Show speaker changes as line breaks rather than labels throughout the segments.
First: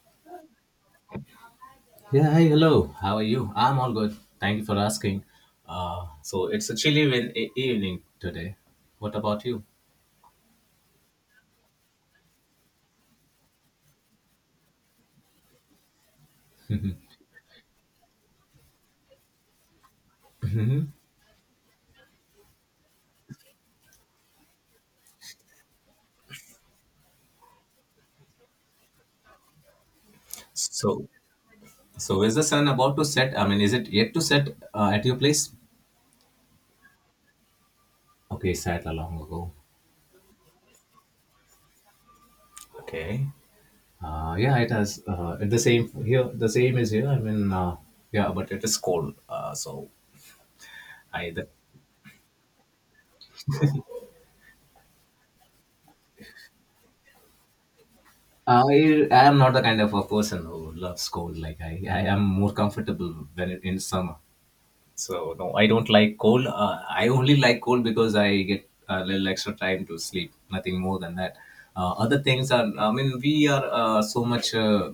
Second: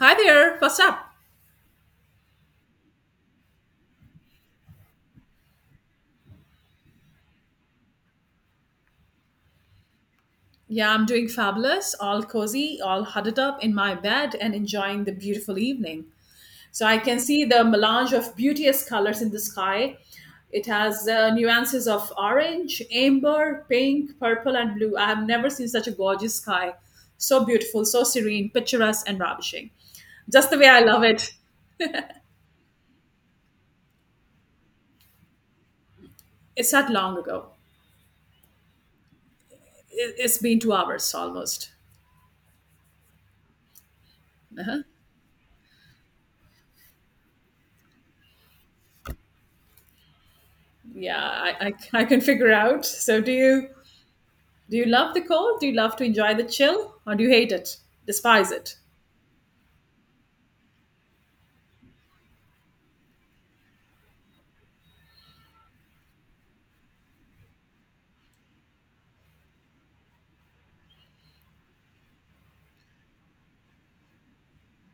Hi there, what's up?
Yeah, hi, hello. How are you? I'm all good. Thank you for asking. So it's a chilly evening today. What about you?
Yeah, I'm doing fabulous, all cozy, all huddled up in my bed and enjoying the beautiful evening. So I can see the melange of beauteous colors in the sky. It has nuances of orange, amber, pink, purple, and blue. I have never seen such a gorgeous sky. So beautiful, so serene, picturesque, and ravishing. Just the way I love
So,
it.
so is the sun about to set? I mean, is it yet to set at your place?
It's not long ago.
Okay, set a long ago.
It's been 2 hours almost.
Okay. Yeah, it
Uh-huh.
has. It the same here. The same is here. I mean, yeah, but it is cold. So
Yeah,
I, the,
I can figure out. Do you love the cold? Do you love to enjoy the chill? Or do you hate it? Despise it?
I am not the kind of a person who loves cold. Like I am more comfortable in summer. So no, I don't like cold. I only like cold because I get a little extra time to sleep. Nothing more than that. Other things are. I mean, we are so much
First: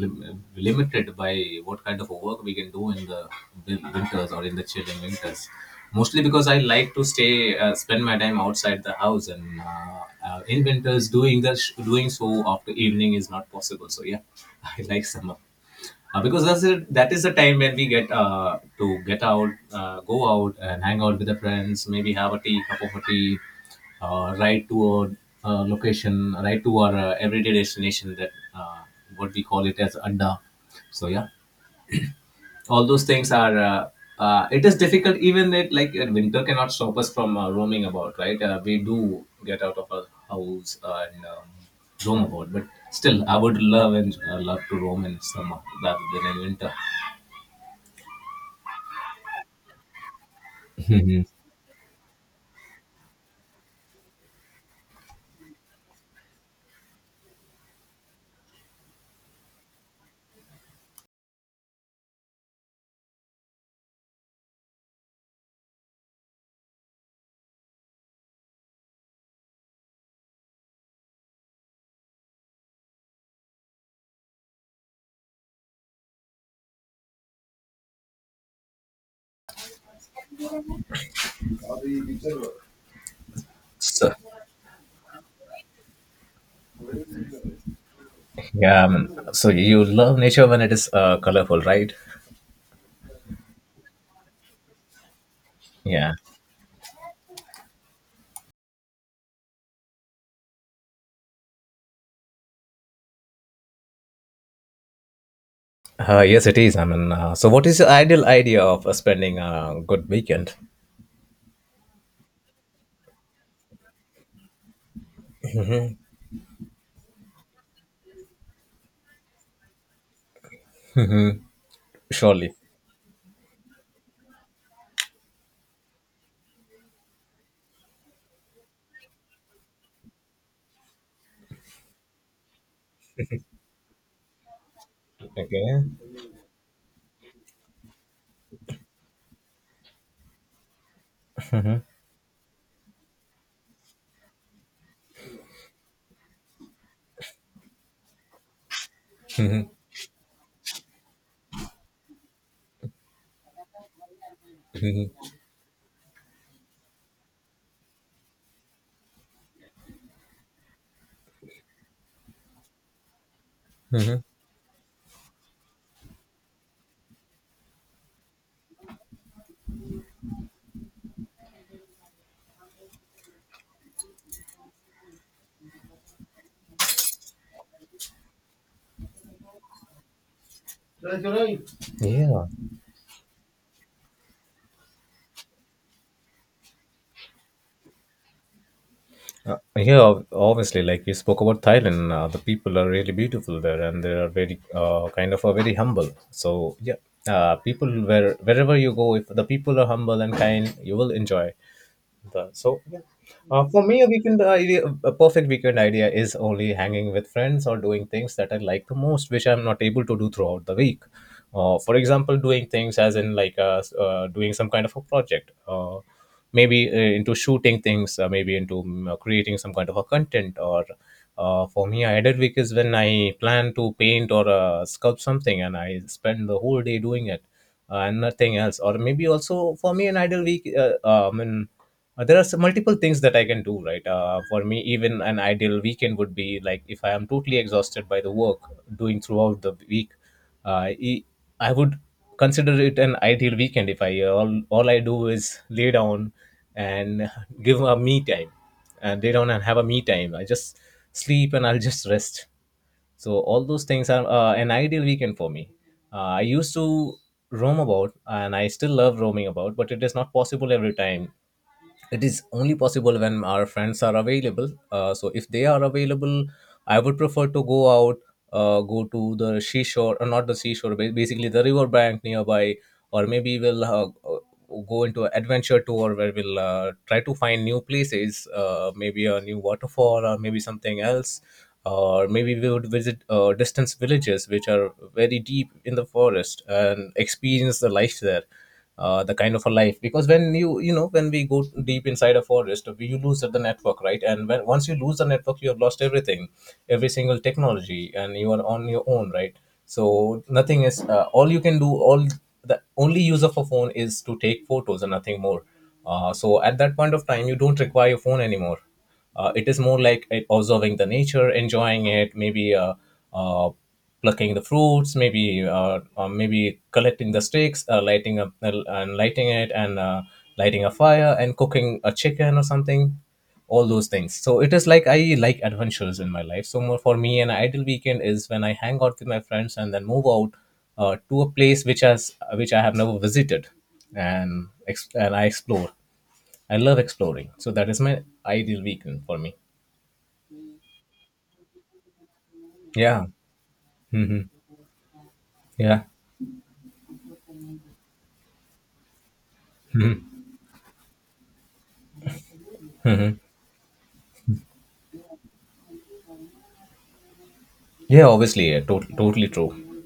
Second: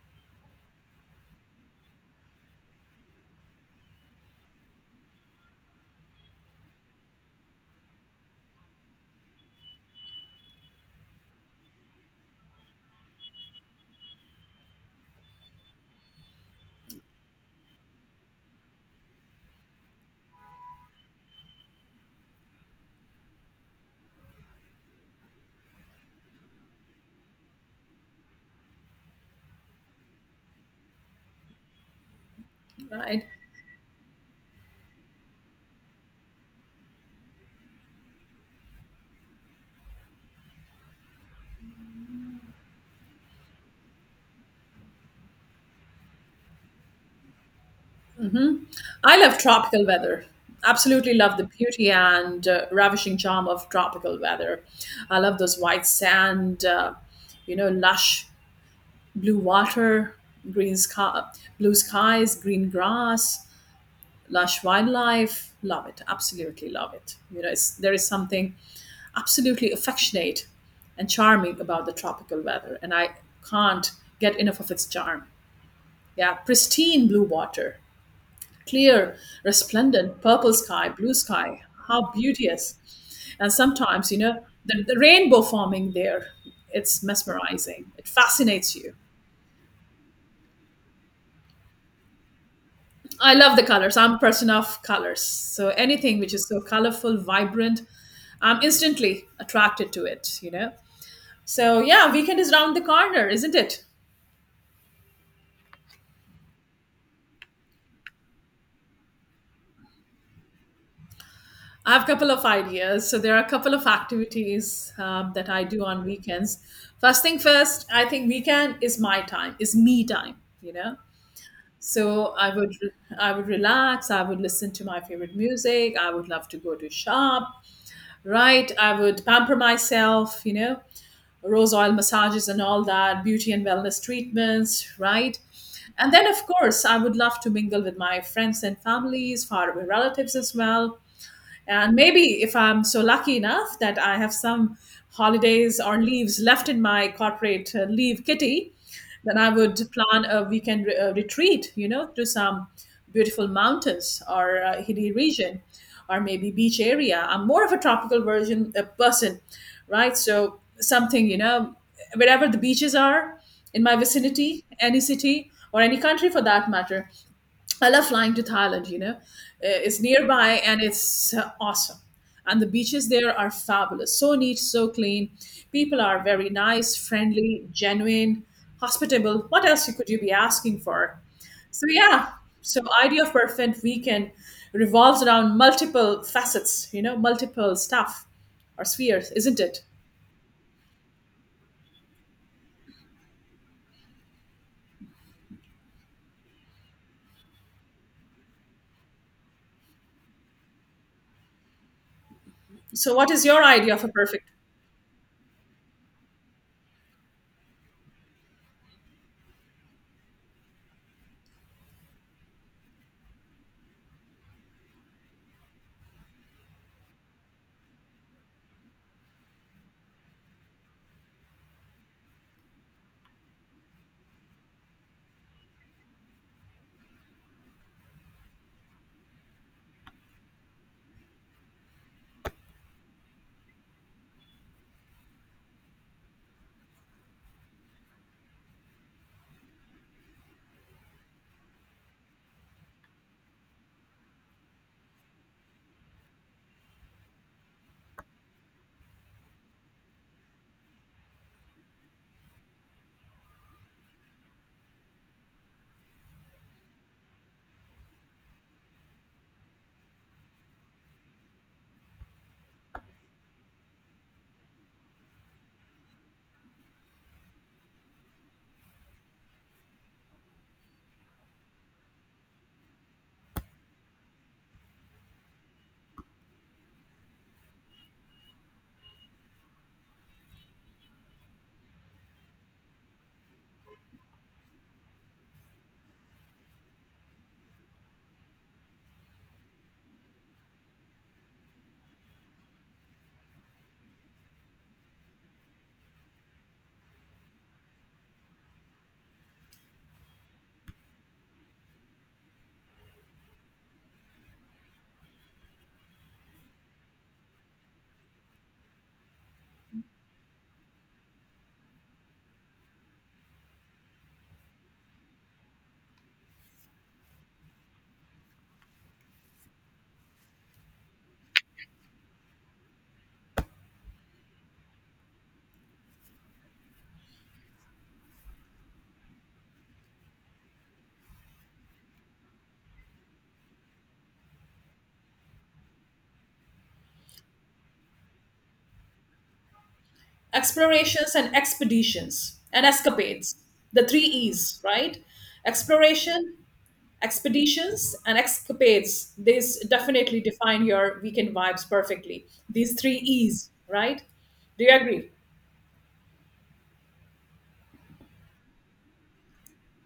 limited by what kind of a work we can do in the winters or in the chilling winters. Mostly because I like to stay, spend my time outside the house, and in winters doing doing so after evening is not possible. So yeah, I like summer because that is the time when we get to get out, go out and hang out with the friends, maybe have a tea, cup of a tea, ride to a location, ride to our everyday destination that uh, what we call it as adda. So yeah, all those
Right?
things are. It is difficult even that like winter cannot stop us from roaming about, right? We do get out of our house and roam about, but still I would love and love to roam in summer rather than in winter.
I love tropical weather. Absolutely
Mhm.
love the beauty and ravishing charm of tropical weather. I love those white sand, lush blue water, green sky, blue skies, green grass, lush wildlife. Love it. Absolutely love it. You know, there is something absolutely affectionate and charming about the tropical weather, and I can't get enough of its charm. Yeah, pristine blue water, clear, resplendent purple sky, blue sky. How beauteous! And sometimes,
So
you know, the rainbow forming there, it's mesmerizing. It fascinates
yeah, I
you.
mean, so you love nature when it is colorful, right?
I love the colors. I'm a person of colors. So
Yeah.
anything which is so colorful, vibrant, I'm instantly attracted to it, you know? So yeah, weekend is round the corner, isn't it?
Yes, it is. I mean, so what is your ideal idea of spending a good weekend?
I have a couple of ideas. So there are a couple of activities that I do on weekends. First thing first, I think weekend is my time, is me time. You know, so
Surely.
I would relax. I would listen to my favorite music. I would love to go to shop. Right. I would pamper myself. You know, rose oil massages and all that, beauty and wellness treatments. Right.
Okay.
And then, of course, I would love to mingle with my friends and families, far away relatives as well, and maybe if I'm so lucky enough that I have some holidays or leaves left in my corporate leave kitty, then I would plan a weekend retreat, you know, to some beautiful mountains or hilly region or maybe beach area. I'm more of a tropical version a person, right? So something, you know, wherever the beaches are in my vicinity, any city or any country for that matter, I love flying to Thailand, you know. It's nearby and it's awesome. And the beaches there are fabulous. So neat, so clean. People are very nice, friendly, genuine, hospitable. What else could you be asking for? So yeah,
Yeah.
so idea of perfect weekend revolves around multiple facets, you know, multiple stuff or spheres, isn't it?
Yeah, obviously, like you spoke about Thailand, the people are really beautiful there and they are very, kind of, very humble. So, yeah, people, wherever you go, if the people are humble and kind, you will enjoy. So yeah,
So what is your
for
idea
me,
of
a
a
weekend
perfect
idea, a perfect weekend idea is only hanging with friends or doing things that I like the most, which I'm not able to do throughout the week. For example, doing things as in like doing some kind of a project, maybe into shooting things, maybe into creating some kind of a content. Or for me, a idle week is when I plan to paint or sculpt something, and I spend the whole day doing it and nothing else. Or maybe also for me, an idle week, there are some multiple things that I can do, right? For me, even an ideal weekend would be like if I am totally exhausted by the work doing throughout the week, uh, e- I would consider it an ideal weekend if I all I do is lay down and give a me time, and lay down and have a me time. I just sleep and I'll just rest. So all those things are an ideal weekend for me. I used to roam about, and I still love roaming about, but it is not possible every time. It is only possible when our friends are available. So if they are available, I would prefer to go out. Go to the seashore, or not the seashore, basically the river bank nearby. Or maybe we'll go into an adventure tour where we'll try to find new places. Maybe a new waterfall or maybe something else. Or maybe we would visit distant villages which are very deep in the forest and experience the life there. The kind of a life, because when when we go deep inside a forest, you lose the network, right? And when once you lose the network, you have lost everything, every single technology, and you are on your own, right? So nothing is, all you can do, all the only use of a phone is to take photos and nothing more. So at that point of time you don't require your phone anymore. It is more like observing the nature, enjoying it, maybe uh, plucking the fruits, maybe maybe collecting the sticks, lighting up and lighting it, and lighting a fire and cooking a chicken or something. All those things. So it is like I like adventures in my life. So more for me, an ideal weekend is when I hang out with my friends and then move out to a place which I have never visited, and I explore. I love exploring. So that is my ideal weekend for me.
explorations and expeditions and
Yeah.
escapades, the three
Hmm.
E's, right?
Yeah.
Exploration, expeditions, and escapades, these
Hmm.
definitely define your weekend vibes perfectly, these three E's, right? Do you agree?
Yeah, obviously. Yeah, totally true.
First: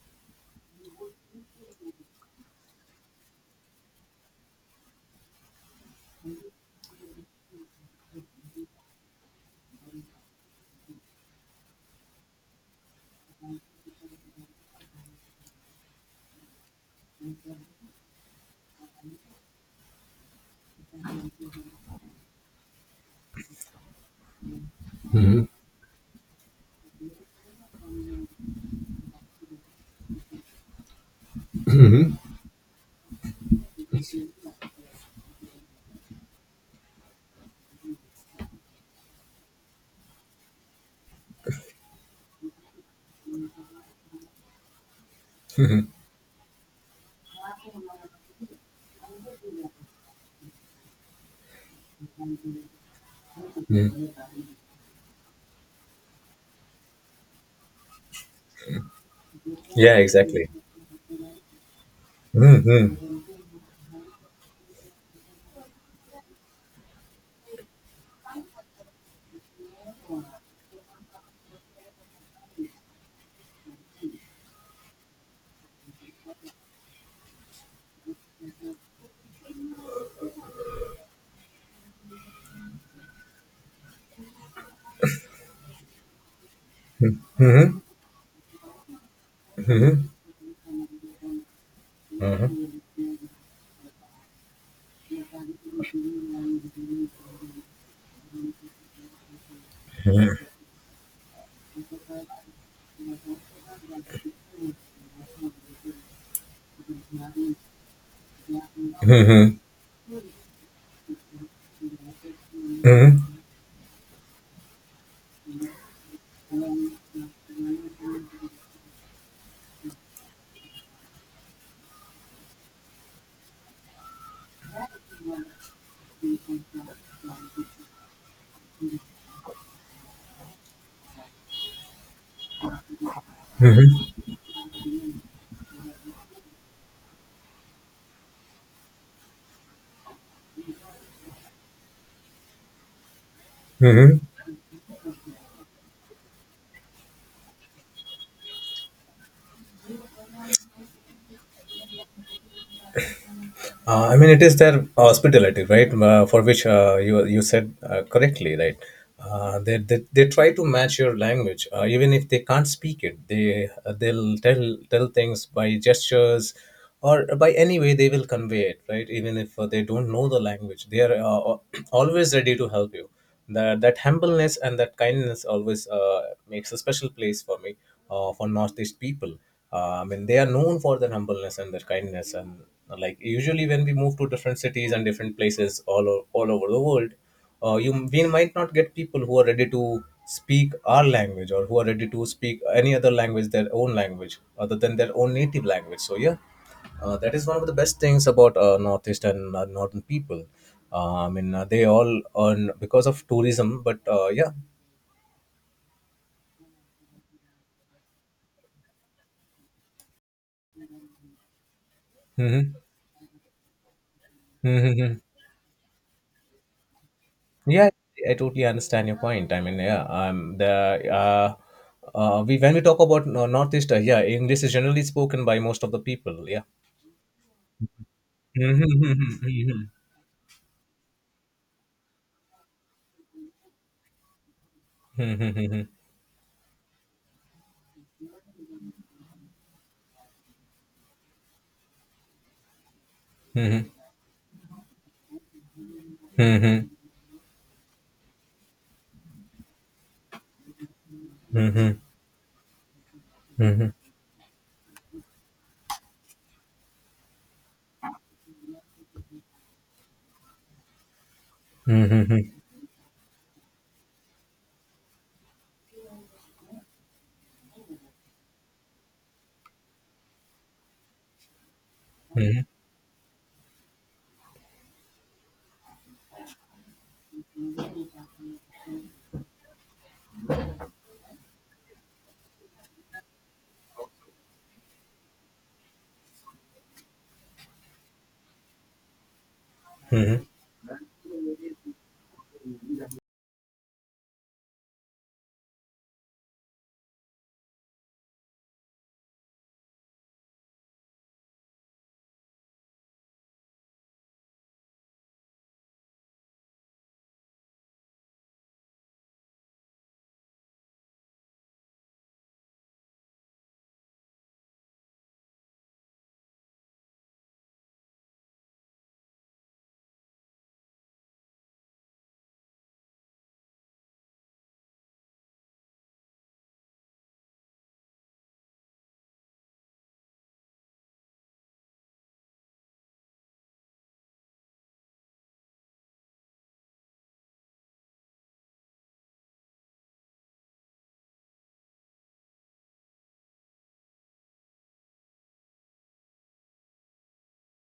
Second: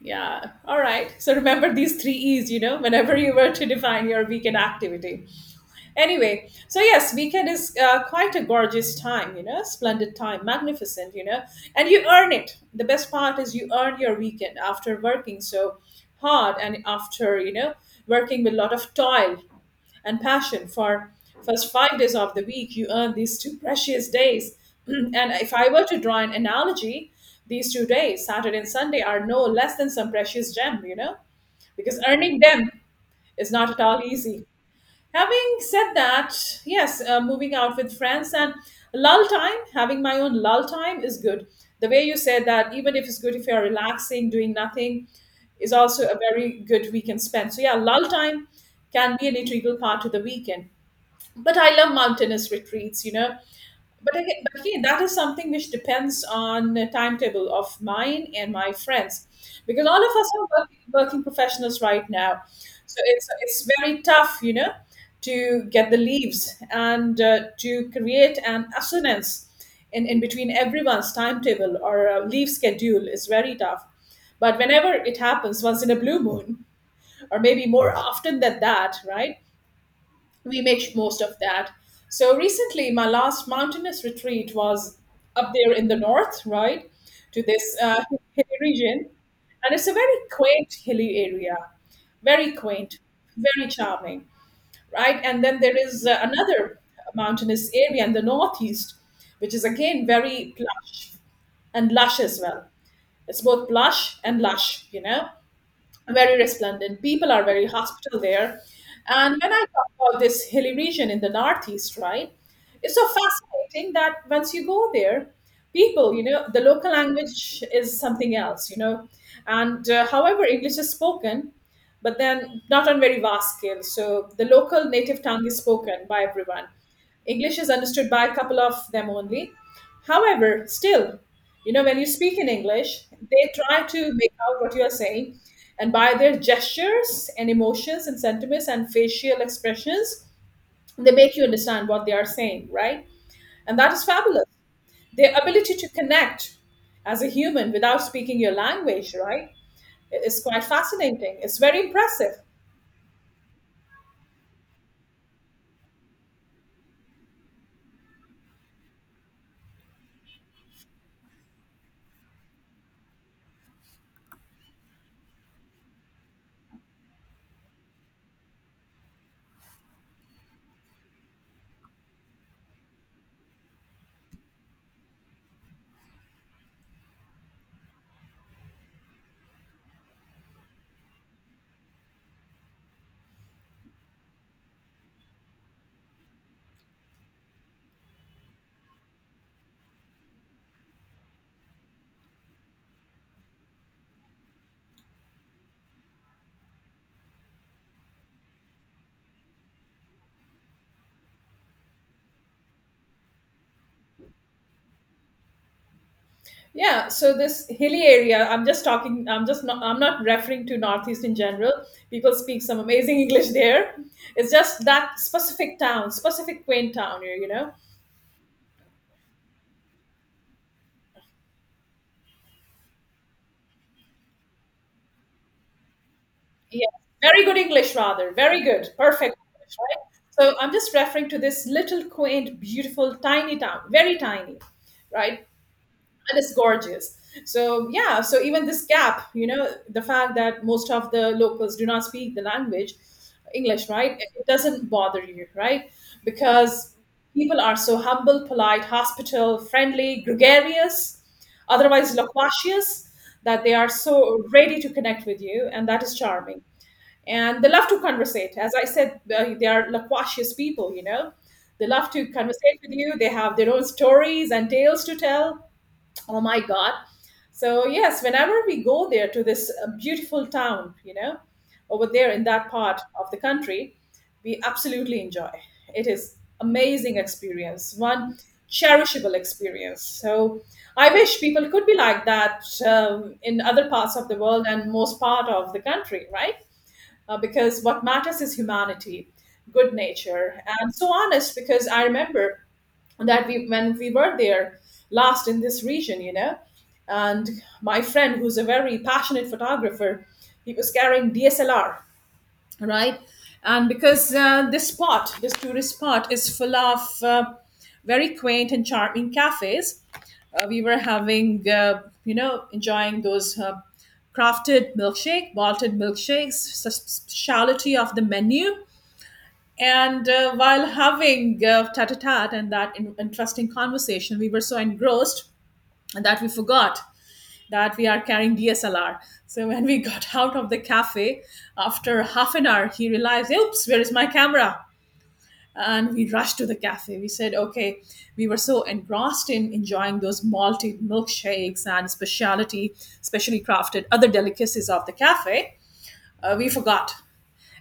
Yeah. All right. So remember these three E's, you know, whenever you were to define your weekend activity. Anyway, so yes, weekend is quite a gorgeous time, you know, splendid time, magnificent, you know, and you earn it. The best part is you earn your weekend after working so hard and after, you know, working with a lot of toil and passion for first 5 days of the week. You earn these two precious days. And if I were to draw an analogy, these two days, Saturday and Sunday, are no less than some precious gem, you know, because earning them is not at all easy. Having said that, yes, moving out with friends and lull time, having my own lull time is good. The way you said that, even if it's good, if you're relaxing doing nothing is also a very good weekend spend. So yeah, lull time can be an integral part of the weekend. But I love mountainous retreats, you know.
Mhm.
But again, that is something which depends on the timetable of mine and my friends, because all
Yeah,
of us are
exactly.
working, working professionals right now,
Hmm.
so
Hmm.
it's very tough, you know, to get the leaves and to create an assonance in between everyone's timetable or leave schedule is very tough. But whenever it happens, once in a blue moon, or maybe more often than that, right? We make most of that. So recently, my last mountainous retreat was up there in the north, right, to this hilly region, and it's a very quaint hilly area, very quaint, very charming, right? And then there is another mountainous area in the northeast, which is again very plush and lush as well. It's both plush and lush, you know, very resplendent. People are very hospitable there. And when
Hmm.
I talk about this hilly region in the Northeast, right, it's so fascinating that once you go there, people, you know, the local language is something else, you know. And however, English is spoken, but then not on very vast scale. So the local native tongue is spoken by everyone. English is understood by a couple of them only. However, still, you know, when you speak in English, they try to
Hmm.
make out what you are saying. And by their gestures and emotions and sentiments and facial expressions, they make you understand what they are saying, right? And that is
Hmm.
fabulous. Their ability to connect as a human without speaking your language, right? It's quite fascinating. It's very impressive.
I mean, it is their hospitality, right? For which you said correctly, right? They try to match your language, even if they can't speak it. They'll tell things by gestures, or by any way they will convey it, right? Even if they don't know the language, they are always ready to help you. That humbleness and that kindness always makes a special place for me for northeast people. I mean they are known for their humbleness and their kindness, and like usually when we move to different cities and different places all over the world, you we might not get people who are ready to speak our language, or who are ready to speak any other language, their own language other than their own native language. So yeah, that is one of the best things about northeast and northern people. I mean, they all earn because of tourism, but yeah.
Yeah, so this hilly area, I'm just not, I'm not referring to Northeast in general. People speak
Hmm.
some amazing English there. It's just that
Hmm.
specific town, specific quaint town here, you know?
Yeah, I totally understand your point. I mean, yeah, the uh, we when we talk about northeast, yeah, English is generally spoken by most of the people. Yeah.
Yeah, very good English, rather. Very good, perfect English,
Mhm.
right? So I'm just referring to this little quaint, beautiful, tiny town, very tiny, right?
Mhm.
And it's gorgeous. So yeah, so even this gap, you know, the fact that most of the locals do not speak the language, English,
Mhm.
right? It doesn't bother you, right?
Mhm. Mhm.
Because people are so humble, polite, hospitable, friendly, gregarious,
Mhm.
otherwise loquacious, that they are
Mhm.
so ready to connect with you, and that is charming. And they love to conversate. As I said, they are loquacious people, you know. They love to
Mhm.
conversate with you. They have their own stories and tales to tell. Oh my god, so yes, whenever we go there to this beautiful town, you know, over there in
Mhm.
that part of the country, we absolutely enjoy. It is amazing experience, one cherishable experience. So I wish people could be like that in other parts of the world and most part of the country, right? Because what matters is humanity, good
Mhm.
nature, and so honest. Because I remember that we when we were there last in this region, you know, and my friend who's a very passionate photographer, he was carrying DSLR, right? And because this spot, this tourist spot is full of very quaint and charming cafes, we were having, enjoying those crafted milkshake malted milkshakes, the speciality of the menu. And while having tat a tat and that interesting conversation, we were so engrossed that we forgot that we are carrying DSLR. So when we got out of the cafe, after half an hour, he realized, oops, where is my camera? And we rushed to the cafe. We said, okay, we were so engrossed in enjoying those malted milkshakes and specialty, specially crafted other delicacies of the cafe, we forgot.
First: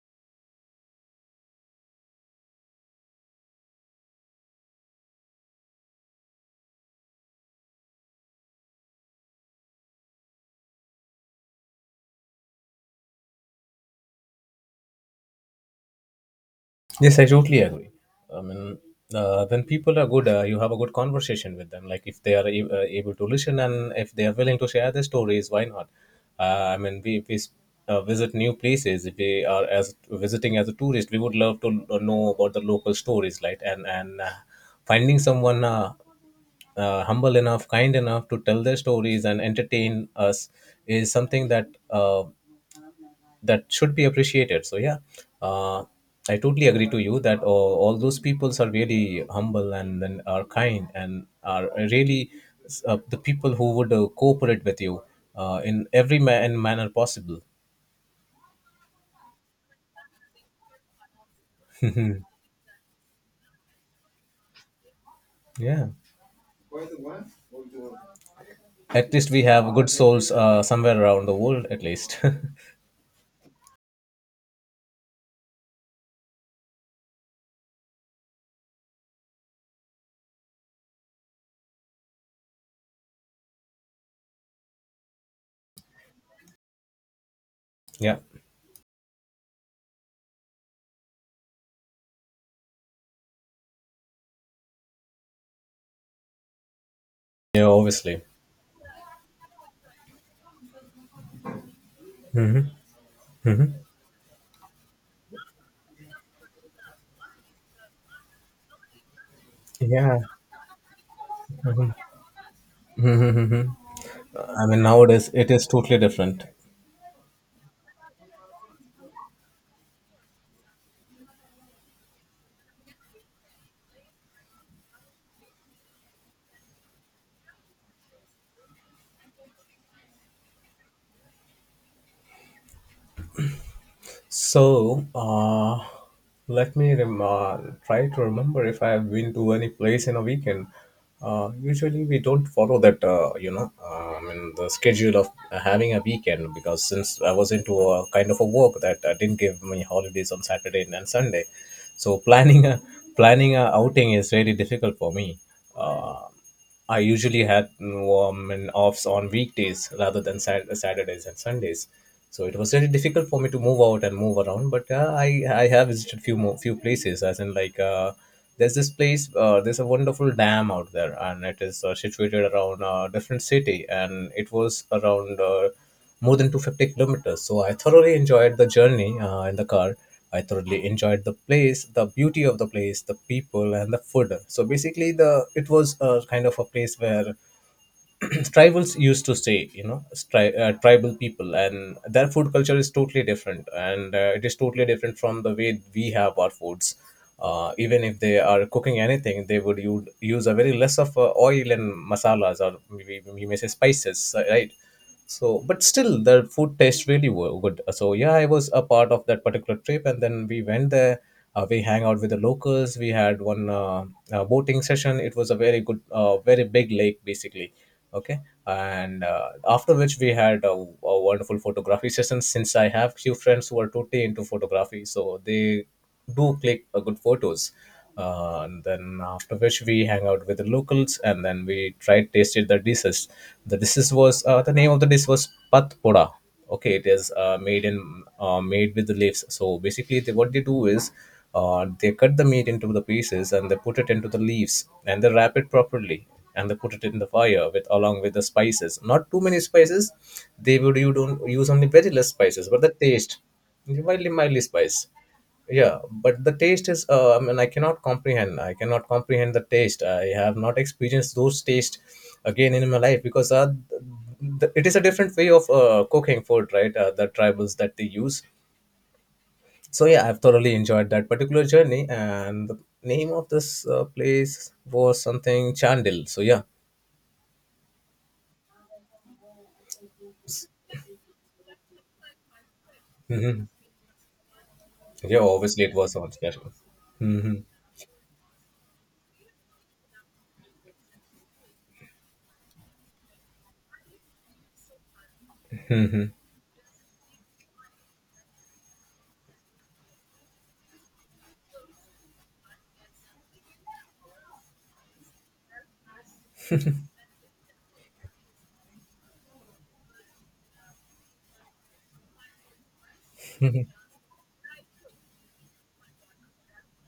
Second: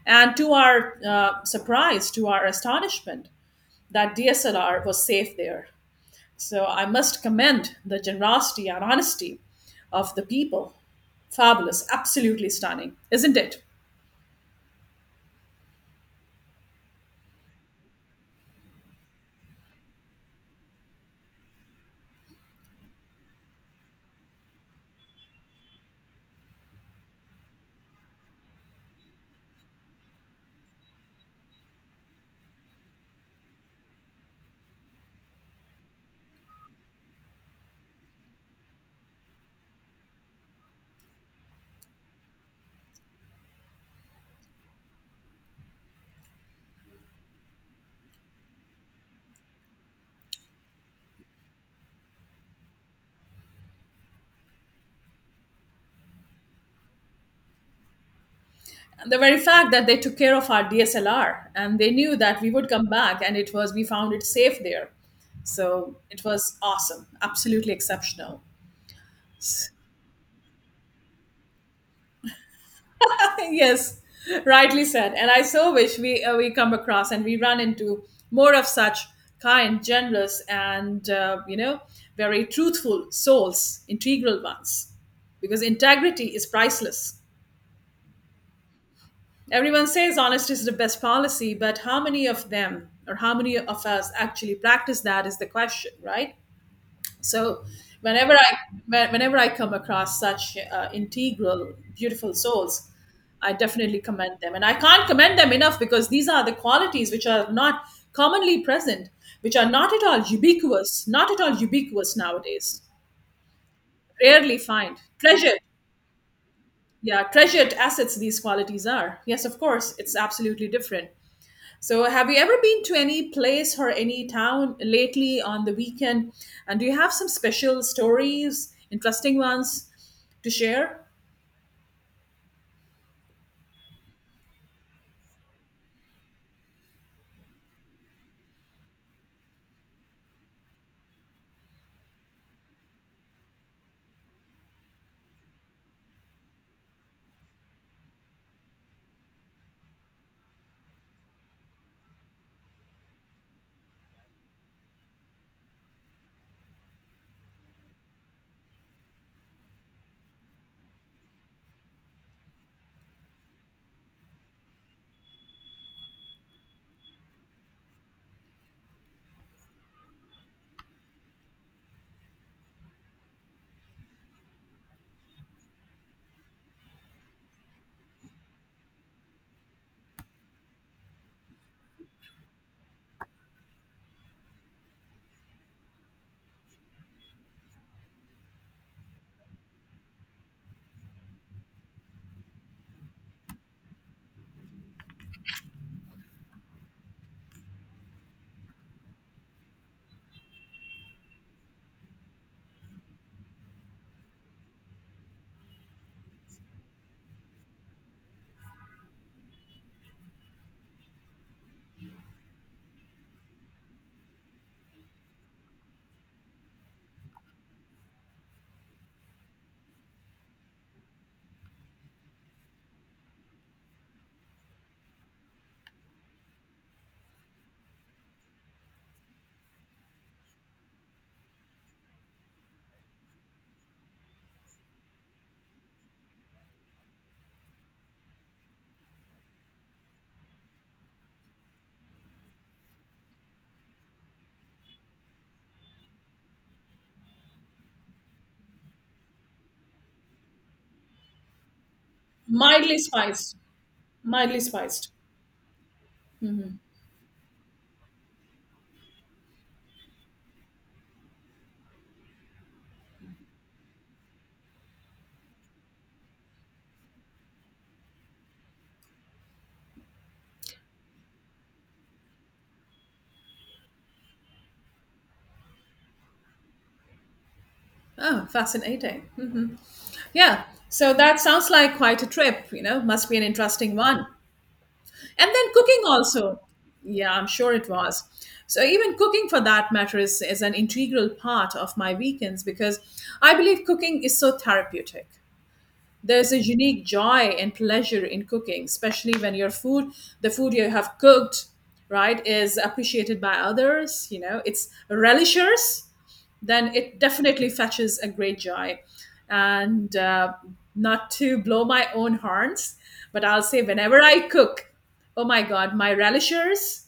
And to our surprise, to our astonishment, that DSLR was safe there. So I must commend the generosity and honesty of the people. Fabulous, absolutely stunning, isn't it?
Yes, I totally agree. I mean, when people are good, you have a good conversation with them. Like if they are able to listen and if they are willing to share their stories, why not? I mean, if we visit new places, if we are as visiting as a tourist, we would love to know about the local stories, right? And finding someone humble enough, kind enough to tell their stories and entertain us is something that should be appreciated. So yeah, uh, I totally agree to you that all those peoples are really humble and then are kind and are really the people who would cooperate with you in manner possible.
And the very fact that they took care of our DSLR and they knew that we would come back, and it was, we found it safe there.
Yeah,
So it was awesome, absolutely exceptional.
at least we have good souls somewhere around the world, at least.
Yes, rightly said. And I so wish we come across and we run into more of such kind, generous, and very truthful souls, integral ones, because integrity is priceless.
Yeah.
Everyone says honesty is the best policy, but how many of them or how many of us actually practice that is the question, right?
Yeah,
So
obviously.
whenever I, whenever I come across such integral, beautiful souls, I definitely commend them, and I can't commend them enough because these are the qualities which are not commonly present, which are not at
Yeah.
all ubiquitous, nowadays.
I
Rarely
mean
find
nowadays it
treasured,
is totally different.
yeah, treasured assets. These qualities are, yes, of course, it's absolutely different. So, have you ever been to any place or any town lately on the weekend? And do you have some special stories, interesting ones to share?
So, let me try to remember if I have been to any place in a weekend. Usually, we don't follow that, I mean, the schedule of having a weekend because since I was into a kind of a work that didn't give me holidays on Saturday and Sunday, so planning a outing is really difficult for me. Uh, I usually had an offs on weekdays rather than Saturdays and Sundays. So it was really difficult for me to move out and move around. But I have visited few more, few places, as in like there's a wonderful dam out there, and it is situated around a different city, and it was around more than 250 kilometers. So I thoroughly enjoyed the journey in the car. I thoroughly enjoyed the place, the beauty of the place, the people, and the food. So basically, the it was a kind of a place where tribals used to stay. You know, tribal people, and their food culture is totally different, and it is totally different from the way we have our foods. Even if they are cooking anything, they would use a very less of oil and masalas, or maybe we may say spices, right? So, but still, the food tastes really good. So, yeah, I was a part of that particular trip, and then we went there. We hang out with the locals. We had one boating session. It was a very big lake, basically. Okay, and after which we had a wonderful photography session. Since I have few friends who are totally into photography, so they do click good photos. And then after which we hang out with the locals and then we tried tasted the dishes. The dishes was the name of the dish was pat poda. Okay, it is made with the leaves. So basically, what they do is they cut the meat into the pieces and they put it into the leaves and they wrap it properly and they put it in the fire with along with the spices. Not too many spices. They would you don't use only very less spices, but the
Mildly
taste
spiced.
mildly
Mildly
mildly spice.
spiced.
Yeah, but the taste is I mean, I cannot comprehend the taste. I have not experienced those taste again in my life because it is a different way of cooking food, right? The tribals that they use. So yeah, I've thoroughly enjoyed that particular journey, and the name of this place was something Chandil. So yeah.
Oh, fascinating. Yeah. So that sounds like quite a trip, you know, must be an
Hmm.
interesting one.
Yeah,
And then
obviously it
cooking
was on
also.
special.
Yeah, I'm
Hmm.
sure it was. So even cooking for that matter is an integral part of my weekends because I believe cooking is so therapeutic. There's a unique joy and pleasure in cooking, especially when your the food you have cooked, right, is appreciated by others. You know, it's relishers, then it definitely fetches a great joy. And Not to blow my own horns, but I'll say whenever I cook, oh my God, my relishers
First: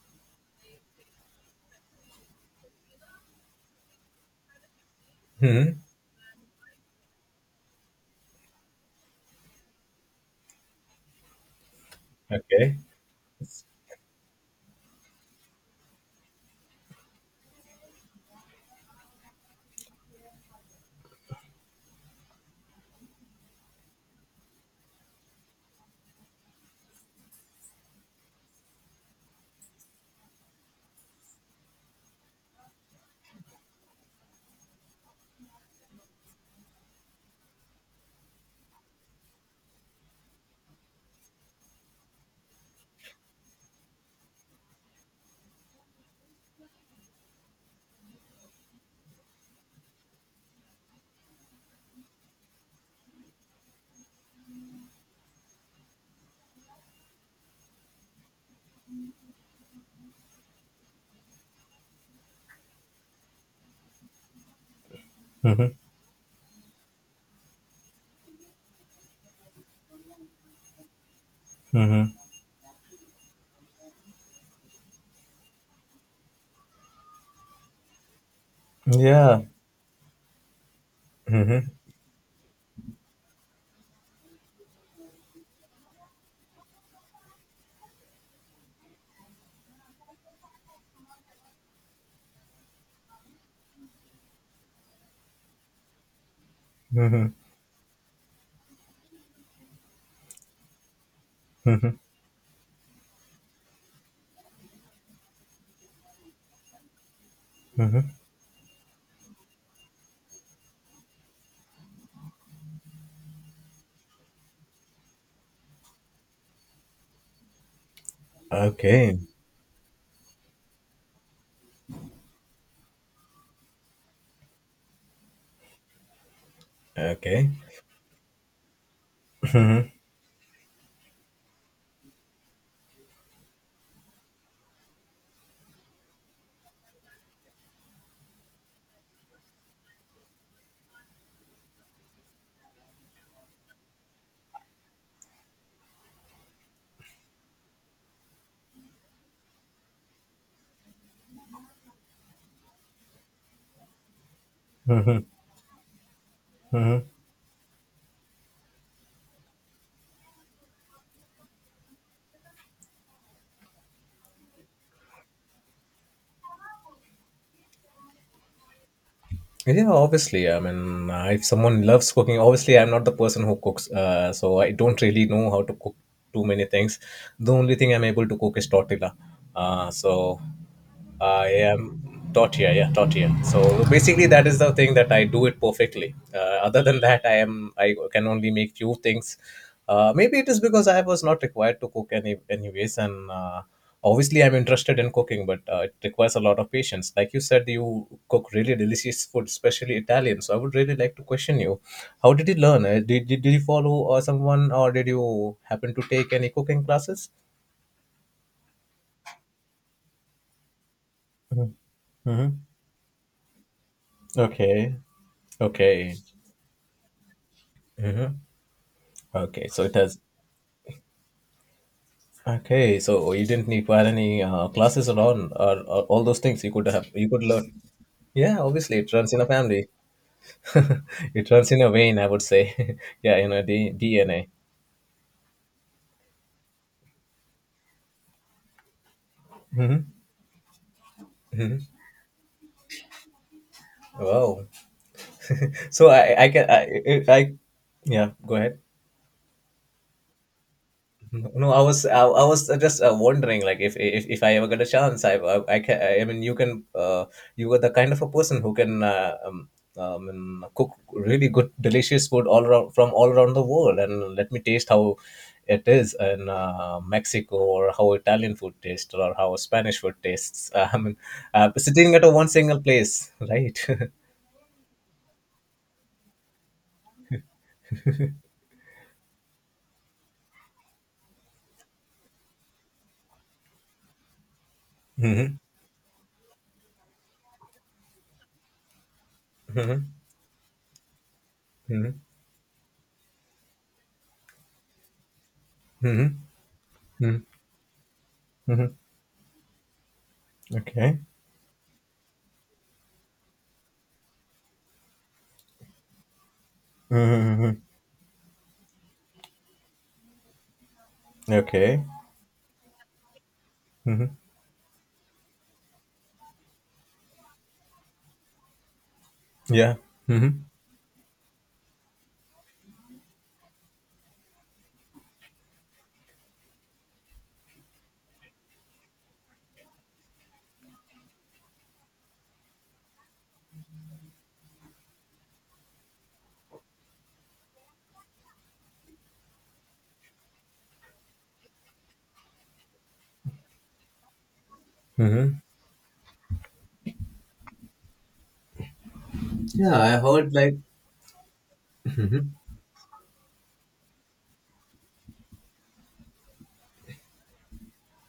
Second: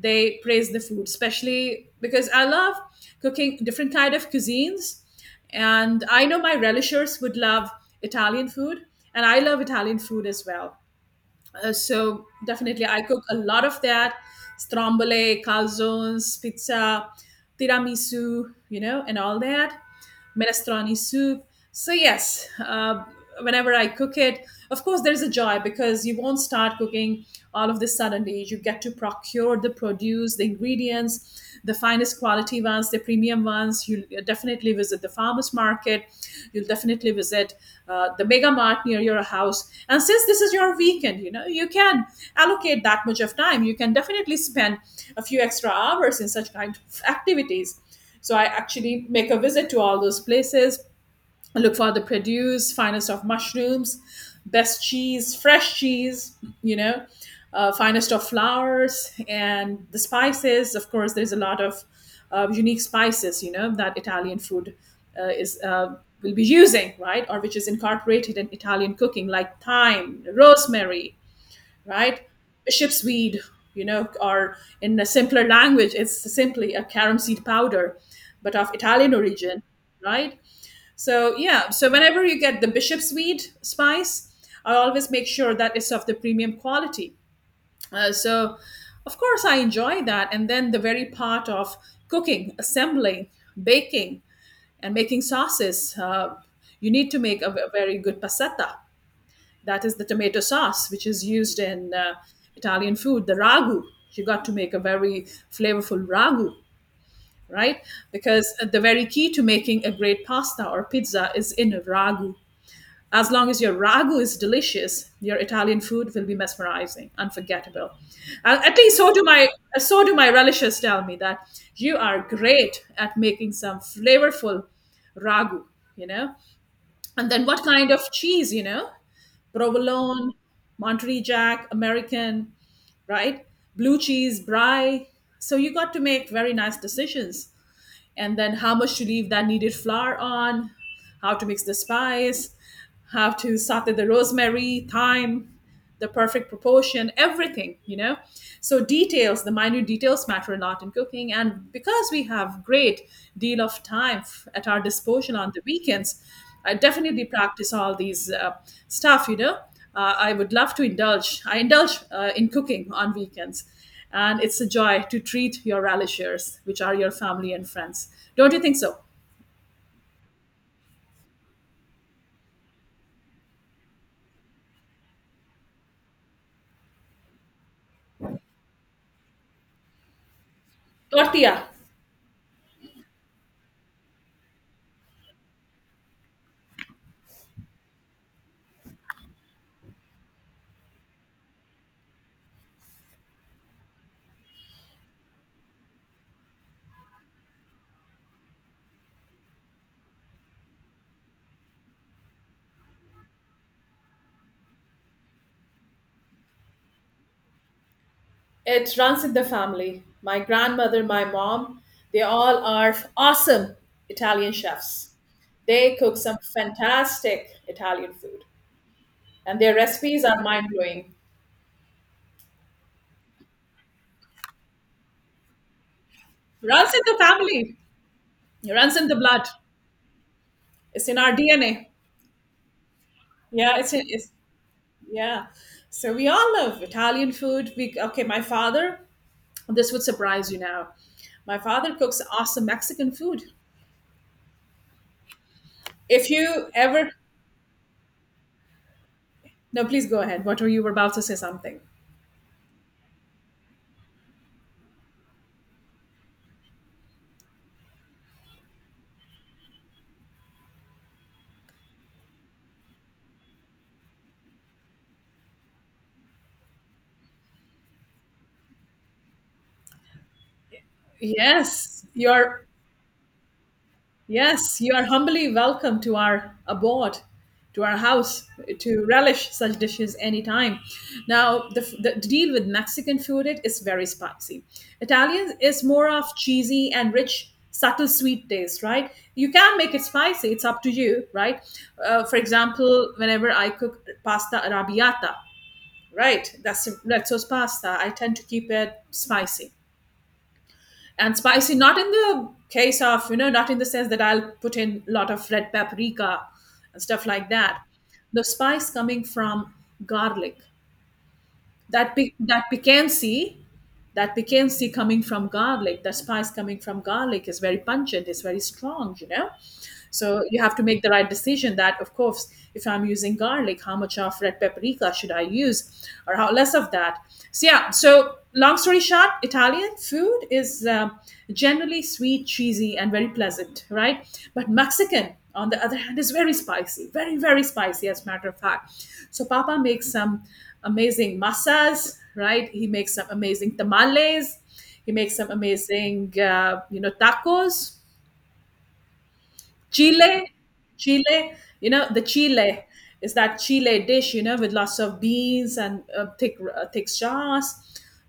they praise the food, especially because I love cooking different kind of cuisines,
Hmm.
and I know my relishers would love Italian food, and I love Italian food as well. So
Okay.
definitely, I cook a lot of that: stromboli, calzones, pizza, tiramisu, you know, and all that minestrone soup. So yes, whenever I cook it, of course there's a joy because you won't start cooking all of this suddenly. You get to procure the produce, the ingredients, the finest quality ones, the premium ones. You'll definitely visit the farmers market. You'll definitely visit the mega mart near your house. And since this is your weekend, you know you can allocate that much of time. You can definitely spend a few extra hours in such kind of activities. So I actually make a visit to all those places, look for the produce, finest of mushrooms, best cheese, fresh cheese, you know, finest of flowers, and the spices. Of course, there's a lot of unique spices, you know, that Italian food is. Will be using, right? Or which is incorporated in Italian cooking, like thyme, rosemary,
Hmm.
right? Bishop's weed, you know, or in a simpler language, it's simply a carom seed powder, but of Italian
Yeah.
origin, right? So, yeah,
Hmm.
so whenever you get the bishop's weed spice, I always make sure that it's of the premium quality. Uh, so, of course, I enjoy that. And then the very part of cooking, assembling, baking, and making sauces, you need to make a very good passata, that is the tomato sauce, which is used
Hmm.
in Italian food, the ragu. You got to make a very flavorful ragu, right? Because the very key to making a great pasta or pizza is in ragu. As long as your ragu is delicious, your Italian food will be mesmerizing, unforgettable. At least so
Okay.
do my relishes tell me that you are great at making some flavorful ragu, you know. And then
Okay.
what kind of cheese, you know? Provolone, Monterey Jack, American, right? Blue cheese, brie. So you got to make very nice decisions. And then how much to leave that needed flour on, how to mix the spice, how to saute the rosemary, thyme, the perfect proportion, everything, you know. So details, the minute details matter a lot in cooking. And because we have great deal of time at our
Hmm.
disposal on the weekends, I
Hmm.
definitely practice all these stuff, you know. I would love to indulge. I indulge in cooking on weekends. And it's a joy to treat your relishers, which are your family and friends. Don't you think so?
Yeah, obviously. I mean, if someone loves cooking, obviously, I'm not the person who cooks, so I don't really know how to cook too many things. The only thing I'm able to cook is tortilla. So I
Tortilla.
am tortilla, yeah, tortilla. So basically, that is the thing that I do it perfectly. Other than that, I can only make few things. Maybe it is because I was not required to cook anyways, and. Obviously, I'm interested in cooking, but it requires a lot of patience. Like you said, you cook really delicious food, especially Italian. So I would really like to question you, how did you learn? Did you follow someone, or did you happen to take any cooking classes?
It runs in the family. My grandmother, my mom, they
Mm-hmm.
all are awesome Italian
Okay.
chefs. They
Okay.
cook some fantastic Italian
Mm-hmm.
food, and
Okay,
their
so it has.
recipes are mind blowing.
Okay, so you didn't require any classes at all, or all those things you could
Runs in
have,
the
you could learn.
family.
Yeah,
It runs
obviously
in
it
the
runs in
blood.
a family.
It's in our
It runs in
DNA.
a vein, I would say. Yeah, in a
Yeah, it's, it's
DNA.
yeah. So we all love Italian food. We okay. My father. This
Hmm.
would surprise you now. My
Hmm.
father cooks awesome Mexican food.
Wow. So
If
I, I
you
can, I,
ever,
I, I, yeah, go ahead.
no, please go ahead. What were you were about to say
No, no,
something?
I was just wondering like, if I ever get a chance, I can, I mean, you can you are the kind of a person who can and cook really good delicious food all around, from all around the world, and let me taste how it is in Mexico, or how Italian food tastes, or how Spanish food tastes. I mean,
Yes,
sitting at a one
you're
single place, right?
yes, you are humbly welcome to our abode, to our house, to relish such dishes anytime. Now, the deal with Mexican food, it is very spicy. Italian
Hmm.
is more of cheesy and rich, subtle sweet taste, right? You can make it
Hmm.
spicy. It's up to you, right?
Hmm.
For example, whenever I cook pasta arrabbiata,
Hmm.
right? That's red
Hmm.
sauce pasta. I tend to keep it
Hmm.
spicy,
Okay.
and spicy not in the case of, you know, not in the sense that I'll put in a lot of red paprika and stuff like
Hmm.
that. The spice coming from garlic,
Okay.
that that piquancy, that
Hmm.
piquancy coming from garlic, that spice coming from garlic is very pungent, it's very strong, you know.
Yeah.
So
Mm-hmm.
you have to make the right decision, that of course, if I'm using garlic, how much of red paprika should I use or how less of that. So yeah, so long story short, Italian food is generally sweet, cheesy, and very pleasant, right? But Mexican on the other hand is very spicy, very very spicy, as a matter of fact. So papa makes some amazing masas, right? He makes some amazing tamales. He makes some
Mm-hmm.
amazing, you know, tacos.
Yeah, I
Chile,
heard like.
chile, you know, the chile is that chile dish, you know, with lots of beans and thick sauce,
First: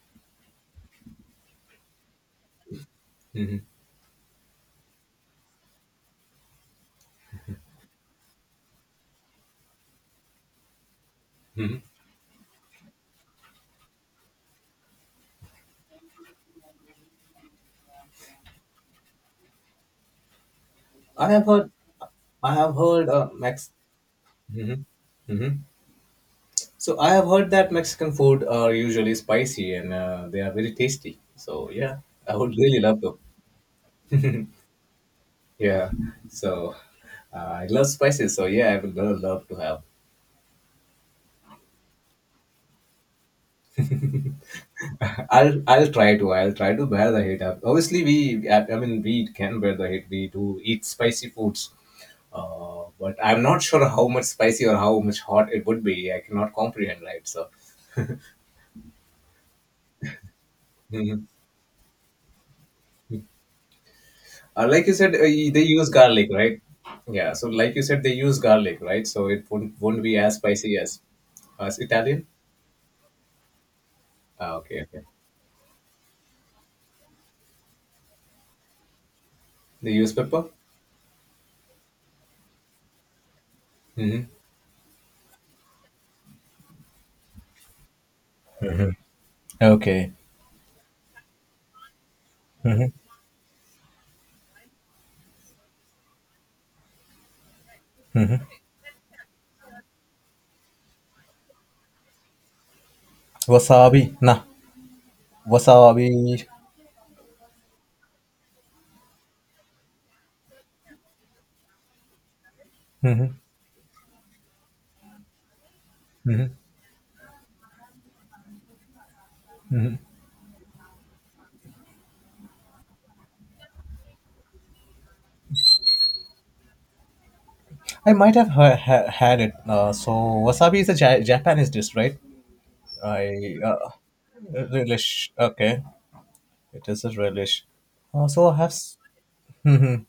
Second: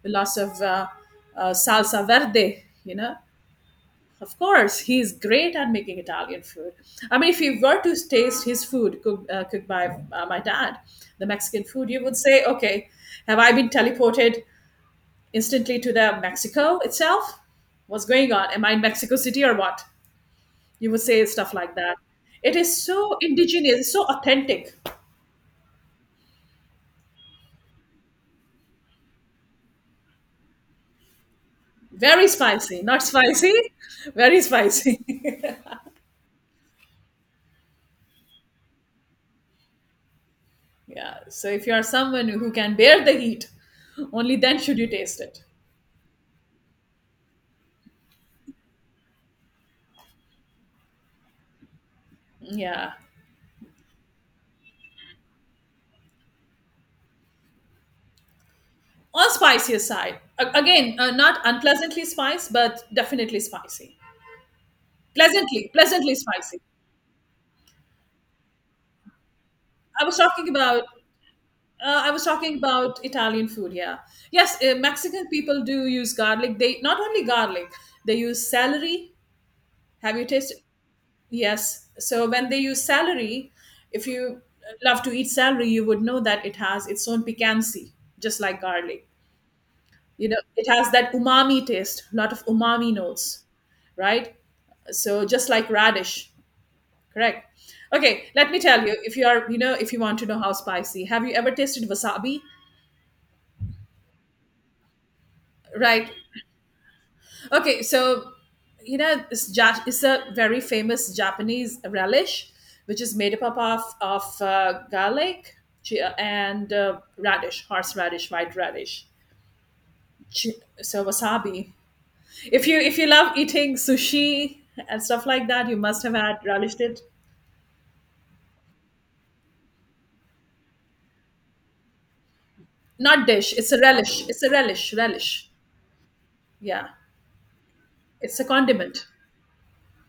with lots of salsa verde, you know.
Mm-hmm.
Of course, he's great at making Italian food. I mean, if you were to taste his food cooked by my dad, the Mexican food,
Mm-hmm.
you would say, okay, have I been teleported instantly to the Mexico itself. What's going on? Am I in Mexico City or what? You would say
I have
stuff
heard
like that. It
I have
is
heard
so
Mex.
indigenous, so authentic,
Mm-hmm. Mm-hmm. So I have heard that Mexican food are usually spicy, and they are very tasty. So yeah,
very
I would really
spicy,
love
not
to.
spicy, very spicy.
Yeah. So I love spices. So yeah, I would love to have.
yeah. So if you are someone who can bear the heat, only then should you taste it.
I'll try to bear the heat. Obviously, I mean we can bear the heat. We do eat spicy foods,
Yeah.
but I'm not sure how much spicy or how much hot it would be. I cannot comprehend, right? So,
On spicier side, again,
mhm.
not unpleasantly spiced, but definitely spicy.
Like you said, they
Pleasantly,
use
pleasantly
garlic,
spicy.
right? Yeah. So, like you said, they use garlic, right? So it
I
won't
was
be as
talking
spicy
about
as
I was
Italian.
talking about Italian food. Yeah, yes,
Ah, okay, okay.
Mexican people do use garlic. They not only garlic, they use celery.
They use
Have you
pepper.
tasted? Yes. So when they use celery, if
Mm-hmm.
you love to eat celery, you would know that it has its own piquancy, just like garlic.
Okay.
You know, it has that umami taste, a lot of umami notes, right? So just like radish, correct? Okay, let me tell you. If you are, you know, if you want to know how spicy, have you ever tasted wasabi?
Wasabi. Nah,
Right.
wasabi.
Okay, so you know it's a very famous Japanese relish, which is made up of garlic, chi-
Mhm.
and uh, radish, horseradish, white radish. Chi- So wasabi. If you love eating sushi and stuff like that, you must have had relished it.
I might have had it. So wasabi is a Japanese dish, right?
Not dish.
I
It's a relish. It's a relish.
Relish.
Relish.
Okay,
Yeah.
it is a relish.
It's a
So I have.
condiment.
Mhm.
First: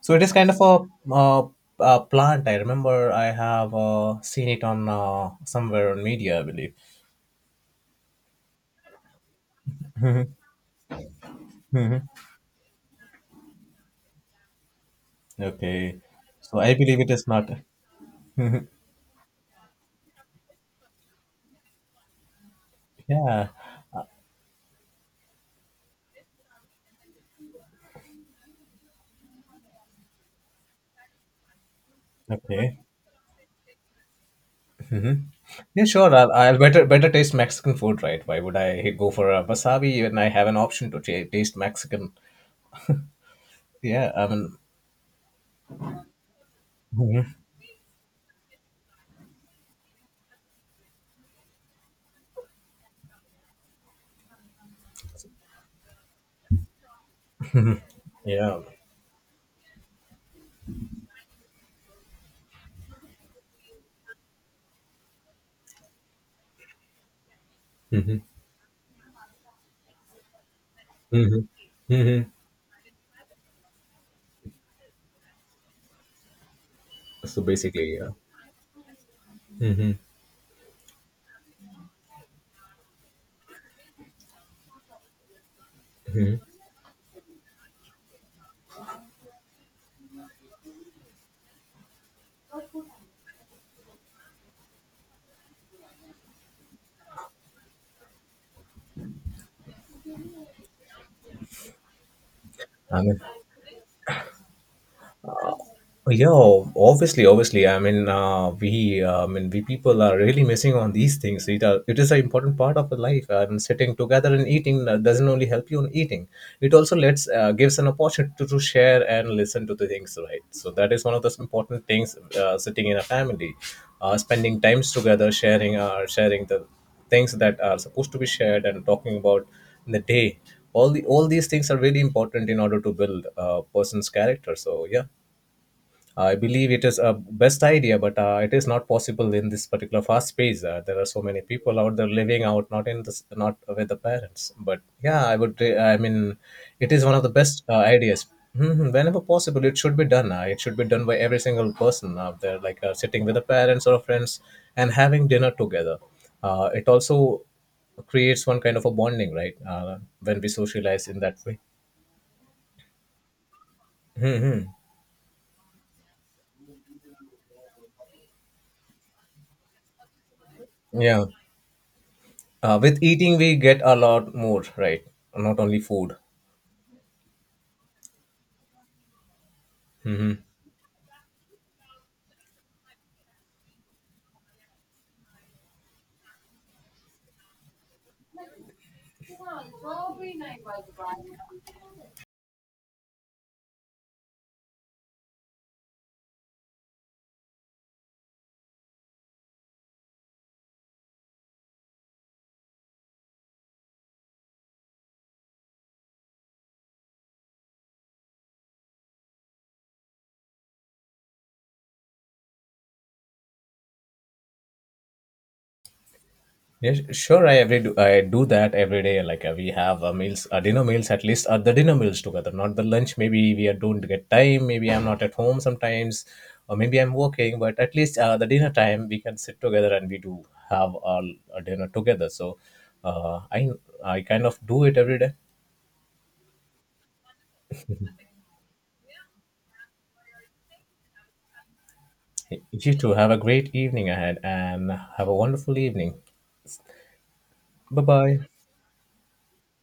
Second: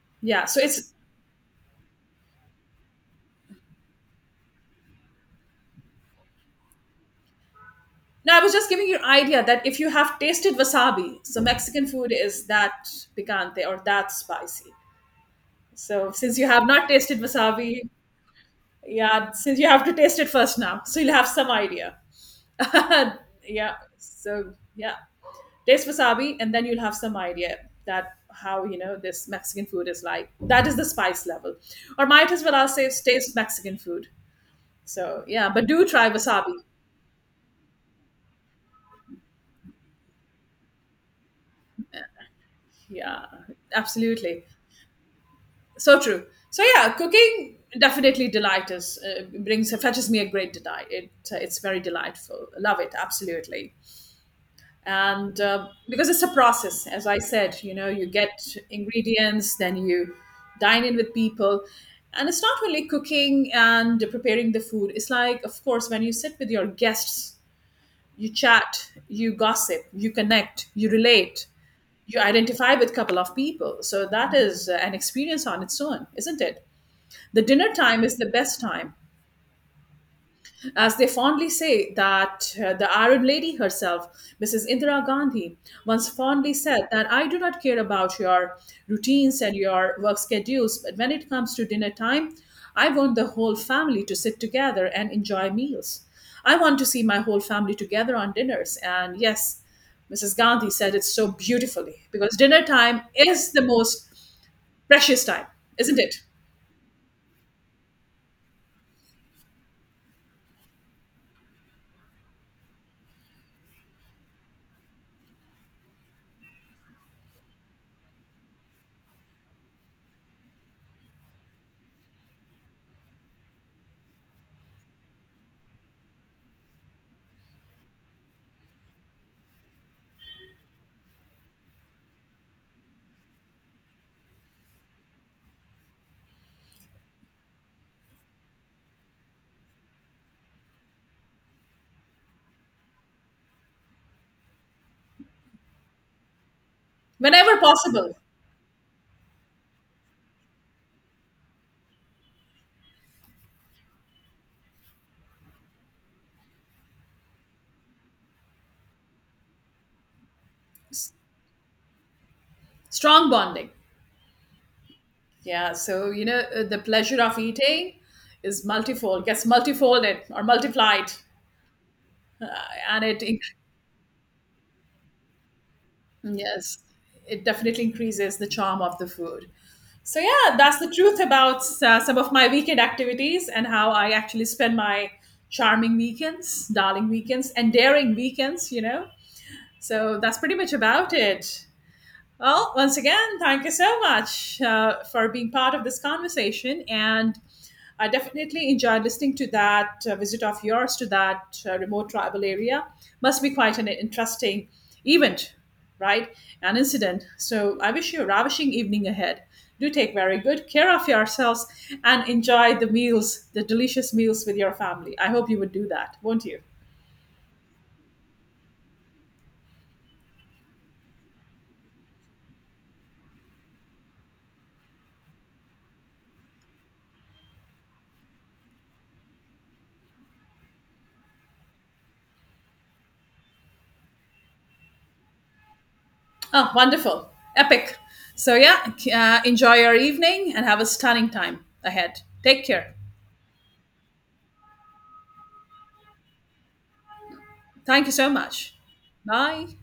So it is
Yeah.
kind of
So it's
uh, a plant. I remember I have seen it on somewhere on media, I believe.
No, I was just giving you an idea that if you have tasted wasabi, so Mexican food is that picante or that spicy.
Okay,
So since you
so
have
I
not
believe it
tasted
is not.
wasabi, yeah, since you have to taste it first now, so you'll have some idea.
Yeah.
yeah, so yeah, taste wasabi and then you'll have some idea that how you know this Mexican food is like. That is the spice level, or might as well I'll
Okay.
say is taste Mexican food. So yeah, but do
Yeah,
try
sure. I'll,
wasabi.
I'll better better taste Mexican food, right? Why would I go for a wasabi when I have an option to ta taste Mexican?
Yeah,
Yeah, I
absolutely.
mean,
So true. So yeah,
mhm.
cooking definitely delight us. Brings Fetches me a great delight. It it's very delightful. Love it absolutely. And Because it's a process, as I said, you know, you get
Yeah.
ingredients, then you dine in with people, and it's not only cooking and preparing the food. It's like, of course, when you sit with your guests,
Hmm.
you chat, you gossip, you connect, you relate,
Hmm.
you
Hmm.
identify with a couple of people. So that is an experience on its own, isn't it?
So
The dinner
basically,
time
yeah.
is the best time,
Hmm.
as they fondly say that the Arab lady herself, Mrs. Indira Gandhi, once
Hmm.
fondly said that I do not care about your routines and your work schedules, but when it comes to dinner time, I want the whole family to sit together and enjoy meals. I want to see my whole family together on dinners. And yes, Mrs. Gandhi said it so beautifully because dinner
I
time
mean,
is the most precious time, isn't it?
well, yeah, obviously, obviously. I mean, I mean, we people are really missing on these things. It is an important part of the life. I mean, sitting together and eating doesn't only help you in eating. It also lets gives an opportunity to share and listen to the things, right? So that is one of the important things. Sitting in a family, spending times together, sharing the things that are supposed to be shared, and talking about in the day. All these things are really important in order to build a person's character. So yeah. I believe it is a best idea, but it is not possible in this particular fast pace. There are so many people out there living out, not in this, not with the parents. But yeah, I would. I mean, it is one of the
Whenever
best
possible,
ideas. Mhm. Whenever possible, it should be done. It should be done by every single person out there, like sitting with the parents or friends and having dinner together. It also creates one kind of a bonding, right? When we socialize in that way.
strong bonding.
Hmm.
Yeah, so you know the pleasure of eating is multifold, gets multifolded or multiplied,
Yeah.
uh,
With
and it
eating,
inc-
we get a lot more, right? Not only food.
yes, it definitely increases the charm of the food. So
Hmm.
yeah, that's the truth about some of my weekend activities and how I actually spend my charming weekends, darling weekends, and daring weekends. You know, so that's pretty much about it. Well, once again, thank you so much for being part of this conversation. And I definitely enjoyed listening to that visit of yours to that remote tribal area. Must be quite an interesting event, right? An incident. So I wish you a ravishing evening ahead. Do take very good care of yourselves and enjoy the meals, the delicious meals with your family. I hope you would do that, won't you?
Yes, sure. I do that every day. Like dinner meals at least, the dinner meals together, not the lunch. Don't get time. Maybe I'm not at home sometimes, or maybe I'm working. But at least the dinner time we can sit together and we do have a dinner together. So uh, I I kind of do it every day.
Oh, wonderful. Epic. So, yeah, enjoy your evening and have a stunning time ahead. Take care.
You too. Have a great evening ahead, and have a wonderful evening. Bye
Thank you so
bye.
much. Bye.